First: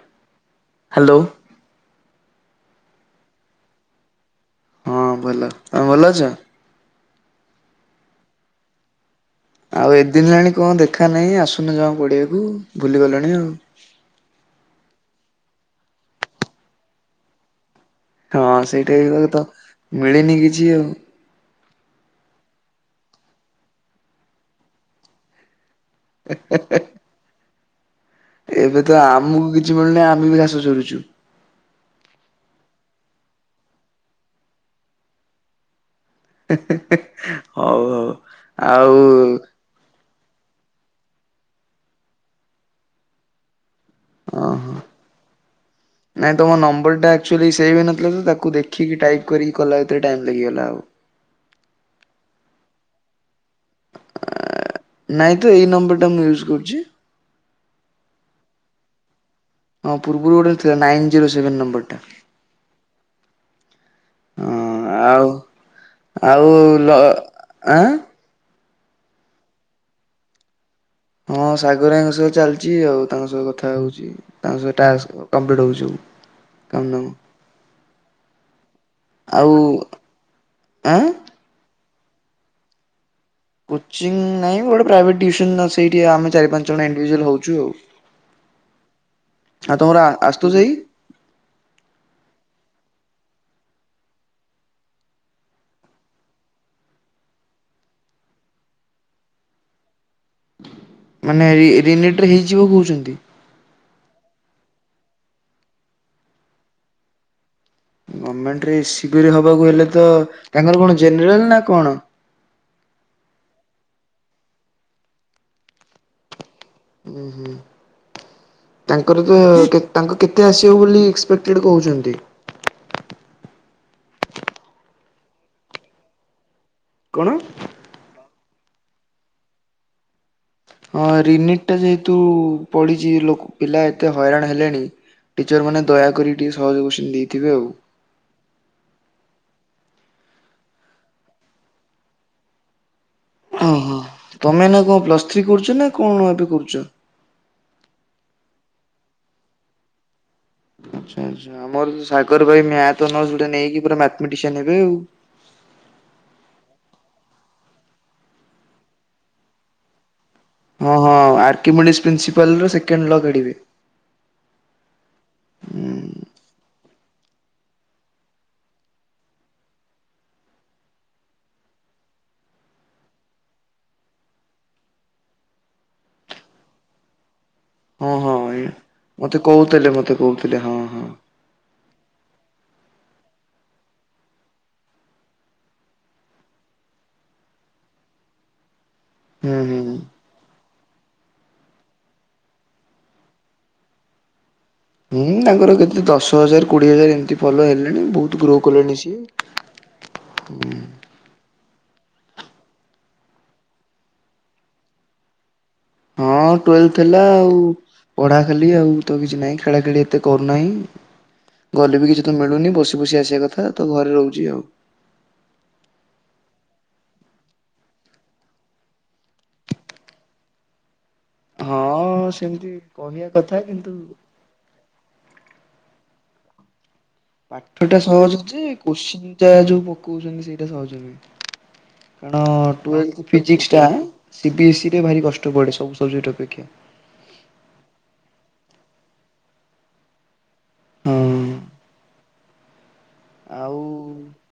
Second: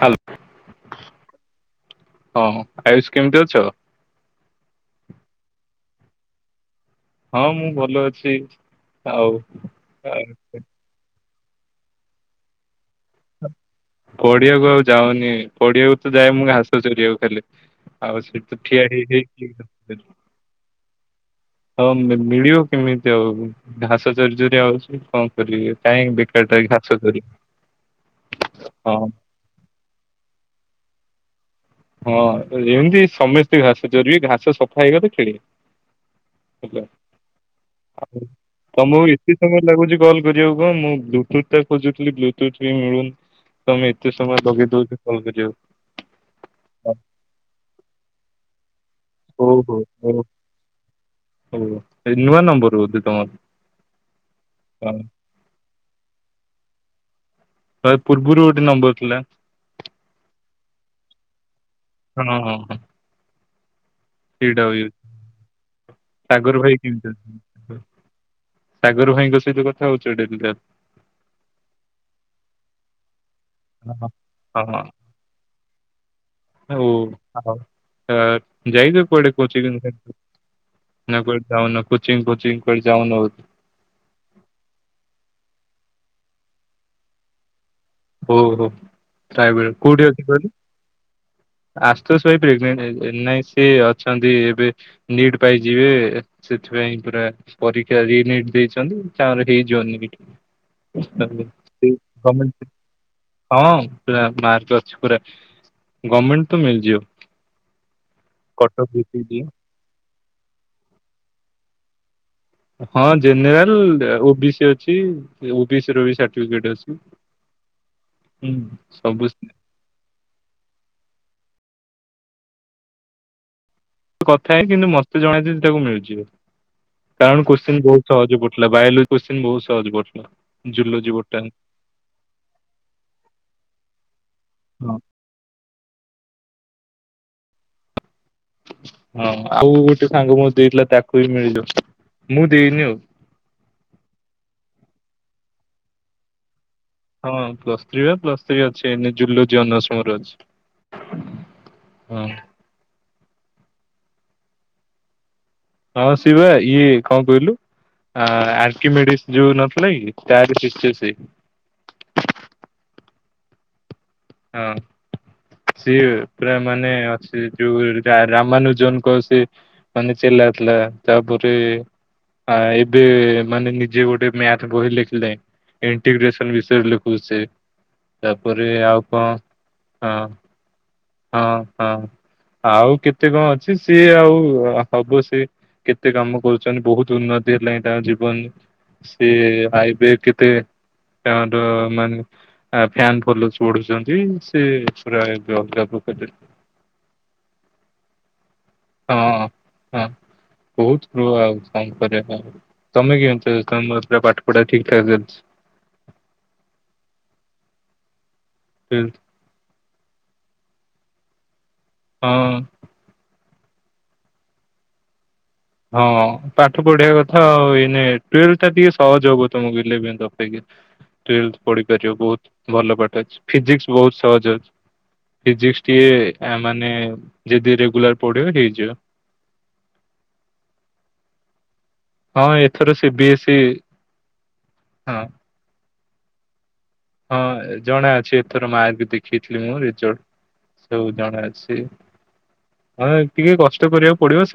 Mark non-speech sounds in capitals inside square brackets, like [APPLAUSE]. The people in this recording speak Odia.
ହାଲୋ ହ୍ୟାଲୋ ହଁ ଆୟୁଷ୍ କେମିତି ଅଛ? ହଁ ଭଲ ତମେ ଭଲ ଅଛ? ହଁ ମୁଁ ଭଲ ଅଛି ଆଉ ଆଉ ଆ, ଏତେଦିନ ହେଲାଣି କଣ ଦେଖା ନାହିଁ ଆସୁନ ଯମା ପଡିବାକୁ ଭୁଲିଗଲଣି ଆଉ। ପଡିଆକୁ ଆଉ ଯାଉନି ପଡିଆକୁ ତ ଯାଏ ମୁଁ ଘାସ ଚରିିବାକୁ ଖାଲି। ଆଉ ସେଇଟି ତ ହଁ ଠିଆ ସେଇଟା ଠିଆ ଏଇଭଳିଆ ତ ହେଇ ମିଳିନି କିଛି ଆଉ ହଁ ମିଳିବ କେମିତି ଆଉ ଘାସ ଚରି ଚରି ଆଉଚି କଣ ମୁଁ କହିଲି କାଇଁ ବେକାର୍ ଟା ରେ ଘାସ ଚରିବା। ଏବେ ତ ଆମକୁ କିଛି ମିଳୁନି ଆମେ ବି ଘାସ ଚରୁଚୁ। ହଁ ଏମିତି ସମସ୍ତେ ଘାସ ଚରିବେ ଘାସ ସଫା ହେଇଗଲେ ଖେଳିବେ। ହିଁ ହେଲା -ହିଁ ହଉ -ହଉ ଆଉ ଲାଗୁଚି କଲ୍ କରିବାକୁ ମୁଁ ବ୍ଲୁଟୁଥ୍ ଟା ଖୋଜୁଥିଲି ବ୍ଲୁଟୁଥ୍ ବି ମିଳୁନ ତମେ କେତେ ସମୟ ଓହୋ। ଲଗେଇ ଦଉଚି କଲ୍ କରିବାକୁ। ନାଇଁ ତମ ନମ୍ବର ଟା ଆକ୍ଚୁଆଲି ସେଭ୍ ହେଇ ନଥିଲା ତ ତାକୁ ଦେଖିକି ଟାଇପ୍ କରିକି କଲା ଏତେ ଟାଇମ୍ ଲାଗିଗଲା ଆଉ। ଓ ଏ ନୂଆ ନମ୍ବର ହଉଚି ତମର ହଁ। ନାଇଁ ତ ଏଇ ନମ୍ବରଟା ମୁଁ ୟୁଜ୍ କରୁଚି। [UNINTELLIGIBLE] ପୂର୍ବରୁ ଗୋଟେ ନମ୍ବର ଥିଲା। ହଁ ପୂର୍ବରୁ ଗୋଟେ ଥିଲା ନାଇନ୍ ଜିରୋ ସେଭେନ୍ ନମ୍ବର୍ ଟା। [UNINTELLIGIBLE] ସେଇଟା ହଁ ଇଏ ଆଉ ଆଉ ସାଗର ଭାଇ ଲ କେମିତି ଅଛନ୍ତି ଆଁ ସାଗର ଭାଇଙ୍କ ସହିତ କଥା ହଉଚ ଡେଲି। [UNINTELLIGIBLE] ହଁ ସାଗର ଭାଇଙ୍କ ସହ ଚାଲିଚି ଆଉ ତାଙ୍କ ସହ କଥା କଥା ହଉଚି ହଁ ତାଙ୍କ ହଁ ସହ ଟାସ୍କ୍ କମ୍ପ୍ଲିଟ୍ [UNINTELLIGIBLE] କାମ ହଉ ଦାମ ଆଉ ଆ-ଯାଇଚ କୁଆଡେ ଆଉ [UNINTELLIGIBLE] ଆଁ ନା କୁଆଡେ ଯାଉନ କୋଚିଙ୍ଗ୍ କୋଚିଙ୍ଗ୍ କୁଆଡେ ଯାଉନ ବୋ କୋଚିଂ ନାଇଁ ଗୋଟେ ପ୍ରାଇଭେଟ୍ ଟ୍ୟୁସନ୍ ସେଇଠି ଆମେ ଚାରି ପାଞ୍ଚ ଜଣ ଇଣ୍ଡିଭିଜୁଆଲ୍ ହଉଚୁ ଆଉ। ଆଉ ତମର ଆଶୁତୋଷ ଭାଇ [UNINTELLIGIBLE] [UNINTELLIGIBLE] ନିଟ୍ ପାଇ ଯିବେ ଏ-ସେଥିପାଇଁ ପୁରା ପରୀକ୍ଷା ରି ନିଟ୍ ଦେଇଚନ୍ତି ତାପରେ ହେଇଯିବ ନିଟ୍। ମାନେ ରି- ରି ନିଟ୍ ରେ ଗମେଣ୍ଟ ହେଇଯିବ କହୁଚନ୍ତି। ହଁ ପୁରା ମାର୍କ ଅଛି ପୁରା ଗମେଣ୍ଟ୍ ତ ମିଳିଯିବ। ଗମେଣ୍ଟ୍ ରେ Cuttack A C B BPD ହବାକୁ ହେଲେ ତ ତାଙ୍କର କଣ ଜେନେରାଲ୍ ନା କଣ? ହଁ ଜେନେରାଲ୍ ଓ ବି ସି ଅଛି ଓ ବି ସି ର ବି ସାର୍ଟିଫିକେଟ୍ ଅଛି। ହୁଁ- ହୁଁ ହୁଁ ତାଙ୍କର ସବୁ ତ କେତ୍ ତାଙ୍କୁ କେତେ ଆସିବ ବୋଲି ଏକ୍ସପେକ୍ଟେଡ୍ କହୁଚନ୍ତି? କଥା ହେଇ କିନ୍ତୁ ମତେ ଜଣେଇ ଦେଲେ ତାକୁ ମିଳିଯିବ କଣ? କାରଣ କୋଶ୍ଚିନ୍ ବହୁତ୍ ସହଜ ପଡିଥିଲା ବାୟଲୋଜି କୋଶ୍ଚିନ୍ ବହୁତ୍ ସହଜ ପଡିଥିଲା। ହଁ ଜୁଲୋଜି ବୋଟାନି। ରିନିଟ୍ ଟା ଯେହେତୁ ପଡିଚି ଲୋ-ପିଲା ଏତେ ହଇରାଣ ହେଲେଣି ହଁ ଟିଚର୍ ମାନେ ଦୟାକରି ଟିକେ ସହଜ କୋଶ୍ଚିନ୍ ଦେଇଥିବେ ଆଉ। ହଁ ଆଉ ଗୋଟେ ସାଙ୍ଗ ମୋତେ ଦେଇଥିଲା ତାକୁ ବି ମିଳିଯିବ ମୁଁ ଦେଇନି ଆଉ। ଓହୋ ତମେ ଏଇନା କଣ ପ୍ଲସ୍ ଥ୍ରୀ କରୁଚ ନା କଣ ଏବେ କରୁଚ? ହଁ ପ୍ଲସ୍ ଥ୍ରୀ ବା ପ୍ଲସ୍ ଥ୍ରୀ ଅଛି ଏଇନେ ଜୁଲୋଜି ଅନର୍ସ ମୋର ଅଛି। ଆଛ ଆଚ୍ଛା ଆମର ହଁ ସାଗର୍ ଭାଇ ମ୍ୟାଥ୍ ଅନର୍ସ ଗୋଟେ ନେଇକି ପୁରା ମ୍ୟାଥ୍ ମେଟିସିଆନ୍ ହେବେ ଆଉ। ହଁ ସିଏ ବା ଇଏ କଣ କହିଲୁ ଆ-ଆଣ୍ଟିମେଡିସ୍ ଯଉ ନଥିଲା କି? ପାର ଫୁଛି [INAUDIBLE] କିମଣିସ୍ ପ୍ରିନ୍ସିପାଲ୍ର ସେକେଣ୍ଡ ଲ କା଼ଢ଼ିବେ। ହଁ ସିଏ। ପୁରା ମାନେ ଅ ସେ ଯୋଉ ରମାନୁଜନଙ୍କ ସେ ମାନେ ଚିଲାଥିଲା ତାପରେ ଆ ଏବେ ମାନେ ନିଜେ ଗୋଟେ ମ୍ୟାଥ ବହି ଲେଖିଲେ। ଇଣ୍ଟିଗ୍ରେସନ ବିଷୟରେ ଲେଖୁଛି ସେ ହଁ ହଁ ତାପରେ ଆଉ କଣ ମତେ କହୁଥିଲେ ମତେ ହଁ କହୁଥିଲେ ହଁ ହଁ। ହଁ ହଁ ଆଉ କେତେ କଣ ଅଛି ସିଏ ଆଉ ହବ ସି କେତେ କାମ କରୁଛନ୍ତି ବହୁତ ଉନ୍ନତି ହେଲାଣି ତାଙ୍କ ଜୀବନ। ସେ ହୁଁ ହୁଁ। ଆଇବେ କେତେ ତାର ମାନେ ଫ୍ୟାାନ ଫଲୋର୍ସ ବଢୁଛନ୍ତି ସେ ପୁରାଲ ଏ ଦଶ ହଜାର କୋଡିଏ ହଜାର ଏମିତି ଫଲୋ ହେଲେଣି ବହୁତ ଗ୍ରୋ କଲେଣି ସିଏ ହୁଁ ରୁହ ଆଉ କଣ କରିବା କହ ତମେ କେମତି ତମର ପୁରା ପାଠ ପଢା ଠିକ୍ ଠା ଚାଲିଛି? ହଁ ଟୁଏଲଭ ଥିଲା ଆଉ ପଢା ଖାଲି ଆଉ ତ କିଛି ନାହିଁ ଖେଳା ଖେଳି ଏତେ କରୁନାହିଁ ଗଲେ ବି କିଛି ତ ହଁ ମିଳୁନି ବସି ବସି ଆସିବା କଥା ତ ଘରେ ରହୁଛି ଆଉ। ହଁ। ପାଠ ପଢିବା କଥା ଆଉ ଏଇନେ ଟୁଏଲଭ ଟା ଟିକେ ସହଜ ହବ ତମକୁ ଇଲେଭେନ ଅପେକ୍ଷା। ଟୁଇଲଥ ପଢିପାରିବ ହଁ ସେମିତି ବହୁତ ଭଲ ପାଠ କହିବା ଅଛି କଥା ଫିଜିକ୍ସ କିନ୍ତୁ ବହୁତ ସହଜ ଅଛି। ଫିଜିକ୍ସଟିଏ ଏ ମାନେ ଯଦି ପାଠ ଟା ରେଗୁଲାର ସହଜ ପଢିବ ଯେ ହେଇଯିବ। କୋଶ୍ଚିନ ଟା ଯୋଉ ପକଉଛନ୍ତି ସେଇଟା ସହଜ ନୁଁହେ କାରଣ ହଁ ଏଥର C B twelfth S E ଫିଜିକ୍ସଟା ସିବିଏସ୍ଇ ରେ ହଁ ଭାରି କଷ୍ଟ ପଡେ ସବୁ ସବଜେକ୍ଟ ଅପେକ୍ଷା। ହଁ ଜଣା ଅଛି ଏଥର ମାର୍କ ଦେଖେଇଥିଲି ମୁଁ ରେଜଲ୍ଟ। ସବୁ ହଁ ଜଣା ଅଛି ହଁ ଏ ଟିକେ ଆଉ କଷ୍ଟ କରିବାକୁ ପଡିବ ସା